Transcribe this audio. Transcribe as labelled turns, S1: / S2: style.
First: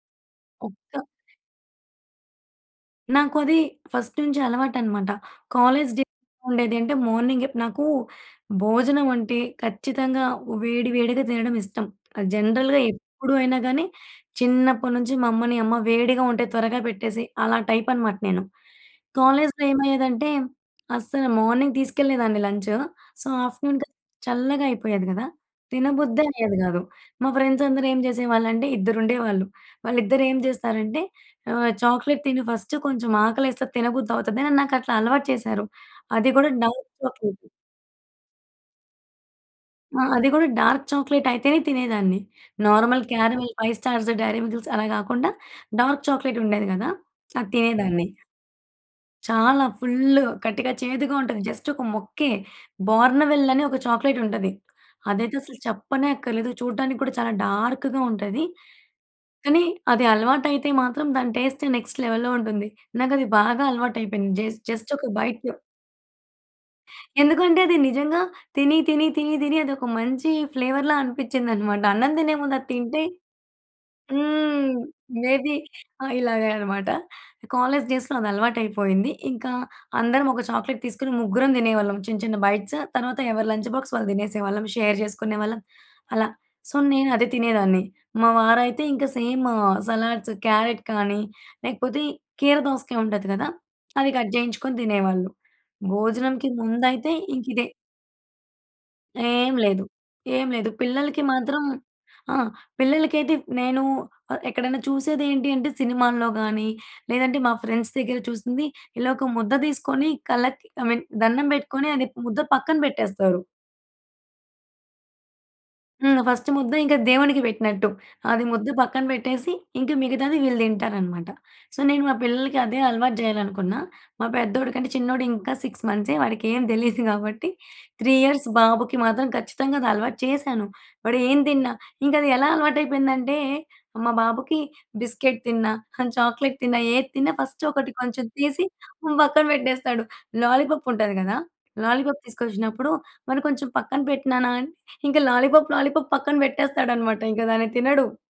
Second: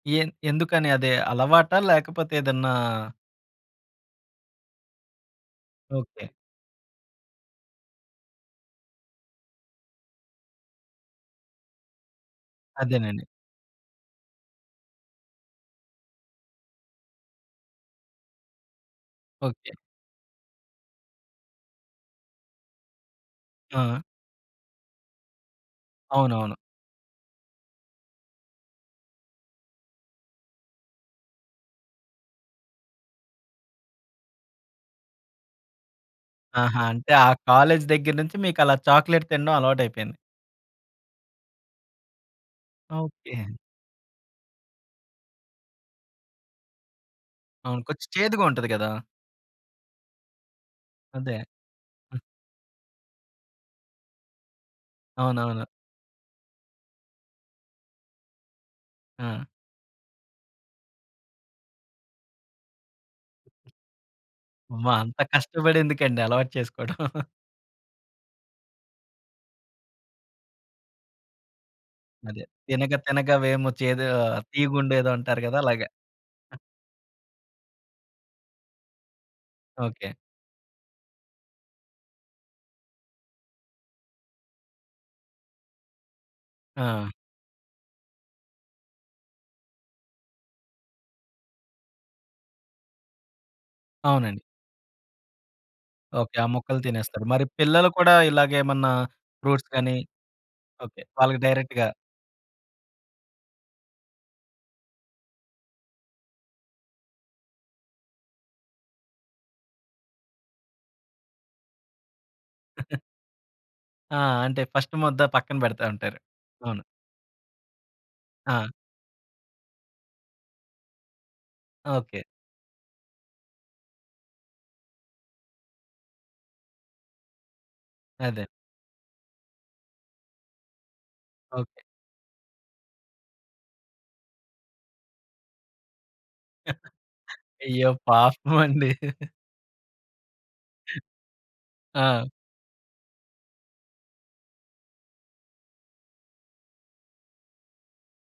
S1: ఎన్ ఎందుకని
S2: ఒక్క
S1: అది అలవాటా? లేకపోతే ఏదన్నా?
S2: నాకు అది ఫస్ట్ నుంచి అలవాటనమాట. కాలేజ్ డేస్‌లో
S1: ఓకే.
S2: ఎలా ఉండేది అంటే మార్నింగే నాకూ భోజనం అంటే ఖచ్చితంగా వేడి వేడిగా తినడం ఇష్టం. అది జనరల్‌గా
S1: అదేనండి.
S2: ఎప్పుడు అయినా గానీ, చిన్నప్పడి నుంచి మా అమ్మని, అమ్మ వేడిగా ఉంటే త్వరగా పెట్టేసెయి. అలా టైప్ అనమాట నేను. కాలేజ్‌లో
S1: ఓకే.
S2: ఏమయ్యేదంటే అస్సల మార్నింగ్ తీసుకెళ్ళేదాన్ని లంచు, సో, ఆఫ్టర్‌నూన్‌కది
S1: ఆ!
S2: చల్లగా అయిపోయేది గదా! తినబుద్దే
S1: అవునవును.
S2: అయ్యేది గాదు. మా ఫ్రెండ్స్ అందరు ఏం చేసేవాళ్ళంటే ఇద్దరుండేవాళ్ళు. వాళ్ళిద్దరేం జేస్తారంటే ఆహ్, "చాక్లెట్ తిను ఫస్టు కొంచెం ఆకలేస్తే అది తినబుద్ది అవుతది" అని నాకట్లా అలవాటు చేసారు. అది గూడా
S1: ఆహా!
S2: డార్క్
S1: అంటే ఆ
S2: చాక్లెట్.
S1: కాలేజ్ దగ్గర నుంచి మీకలా చాక్లేట్ తినడం
S2: ఆ!
S1: అలవాటయిపోయింది.
S2: అది గూడా డార్క్ చాక్లెట్ అయితేనే తినేదాన్ని. Normal
S1: okay.
S2: Caramel, five stars, dairy మిల్‌కిల్స్ అలా గాకుండా డార్క్ చాక్లేట్ ఉండేది గదా! అది
S1: అవును.
S2: తినేదాన్ని.
S1: కొచ్చెం చేదుగా ఉంటది కదా!
S2: చాలా ఫుల్లు ఖటిక, చేదుగా
S1: అదే!
S2: ఉంటది. జస్ట్ ఒక ముక్కే, బార్న్‌వెల్ అని ఒక చాక్లెటుంటది. అదైతే అసలు
S1: అవునవును.
S2: చెప్పనే అక్కర్లేదు. చూడడానికి కూడా చాలా డార్క్‌గా ఉంటది.
S1: ఆ!
S2: కానీ అది అలవాటయితే మాత్రం దాని టేస్ట్ నెక్స్ట్ లెవెల్‌లో ఉంటుంది. నాకది బాగా అలవాటైపోయింది. జేస్
S1: అమ్మో!
S2: జస్ట్ ఒక
S1: అంత
S2: బైటు
S1: కష్టపడి ఎందుకండి అలవాటు చేసుకోడం.
S2: ఎందుకంటే అది నిజంగా తిని, తిని, తిని, తిని అదొక మంచి ఫ్లేవర్‌లా అనిపిచ్చిందనమాట. అన్నం తినే
S1: అదే!
S2: ముందు అది
S1: తినగ
S2: తింటే
S1: తినగ వేము చేదు
S2: హ్మ్.
S1: తీయగుండేదో అంటారు
S2: మేబీ
S1: గదా! అలాగ.
S2: ఆ! ఇలాగే అనమాట. కాలేజ్ డేస్‌లో అది అలవాటయిపోయింది. ఇంకా
S1: ఓకే.
S2: అందరం ఒక చాక్లెట్ తీసుకొని ముగ్గురం దినేవాళ్ళం. చిన్న చిన్న బైట్స్. తర్వాత ఎవరి లంచ్ బాక్స్ వాళ్ళు దినేసేవాళ్ళం, షేర్ జేసుకునేవాళ్ళం అలా. సో, నేను
S1: ఆ!
S2: అదే తినేదాన్ని. మా వారైతే ఇంక సేమ్ సలాడ్స్, క్యారెట్ కానీ లేకపోతే కీర దోసకాయ ఉంటది కదా! అది కట్
S1: అవునండి.
S2: జేయించుకొని తినేవాళ్ళు.
S1: ఓకే. ఆ
S2: భోజనానికి
S1: ముక్కలు
S2: ముందయితే
S1: తినేస్తారు. మరి
S2: ఇంకిదే.
S1: పిల్లలు కూడా ఇలాగేమన్నా
S2: ఏం
S1: ఫ్రూట్స్
S2: లేదు,
S1: గాని
S2: ఏం లేదు.
S1: ఓకే.
S2: పిల్లలకి
S1: వాళ్ళకి
S2: మాత్రం
S1: డైరెక్ట్‌గా
S2: ఆ! పిల్లలకైతే ప్ నేనూ ఆహ్, ఎక్కడైనా చూసేది ఏంటి అంటే సినిమాల్లో గాని, లేదంటే మా ఫ్రెండ్స్ దగ్గర చూసింది. ఇలా ఒక ముద్ద తీసుకొని కళ్ళకి, ఐ మీన్ దన్నం బెట్టుకొని, అది ప్ ముద్ద పక్కన బెట్టేస్తారు.
S1: ఆ! అంటే ఫస్టు ముద్ద పక్కన పెడతా ఉంటారు.
S2: హ్మ్. ఫస్ట్ ముద్ద
S1: అవును.
S2: ఇంక దేవునికి పెట్టినట్టు. అది ముద్ద
S1: ఆ!
S2: పక్కన పెట్టేసి, ఇంక మిగతాది వీళ్ళు దింటారనమాట. సో, నేను మా
S1: ఓకే.
S2: పిల్లలకి అదే అలవాటు జేయాలనుకున్న. మా పెద్దోడి కంటే చిన్నోడు, ఇంకా 6 మంత్సే, వాడికేమి దెలీదు కాబట్టి, 3
S1: అదే!
S2: ఇయర్స్ బాబుకి మాత్రం ఖచ్చితంగా అది అలవాటు చేశాను. వాడేం తిన్నా,
S1: ఓకే.
S2: ఇంకది ఎలా అలవాటైపోయిందంటే, మా బాబుకి బిస్కెట్ తిన్నా, చాక్లేట్ తిన్నా, ఏది తిన్న ఫస్ట్
S1: అయ్యో!
S2: ఒకటి కొంచెం
S1: పాపం
S2: తీసి
S1: అండి.
S2: పక్కన పెట్టేస్తాడు. లాలీపప్పు ఉంటది గదా! లాలీపాప్
S1: ఆ!
S2: తీసుకొచ్చినప్పుడు, మరి కొంచెం పక్కన పెట్టు నాన అని ఇంక లాలీపాప్, లాలీపాప్ పక్కన పెట్టేస్తాడన్నమాట. ఇంక దాన్ని తినడు.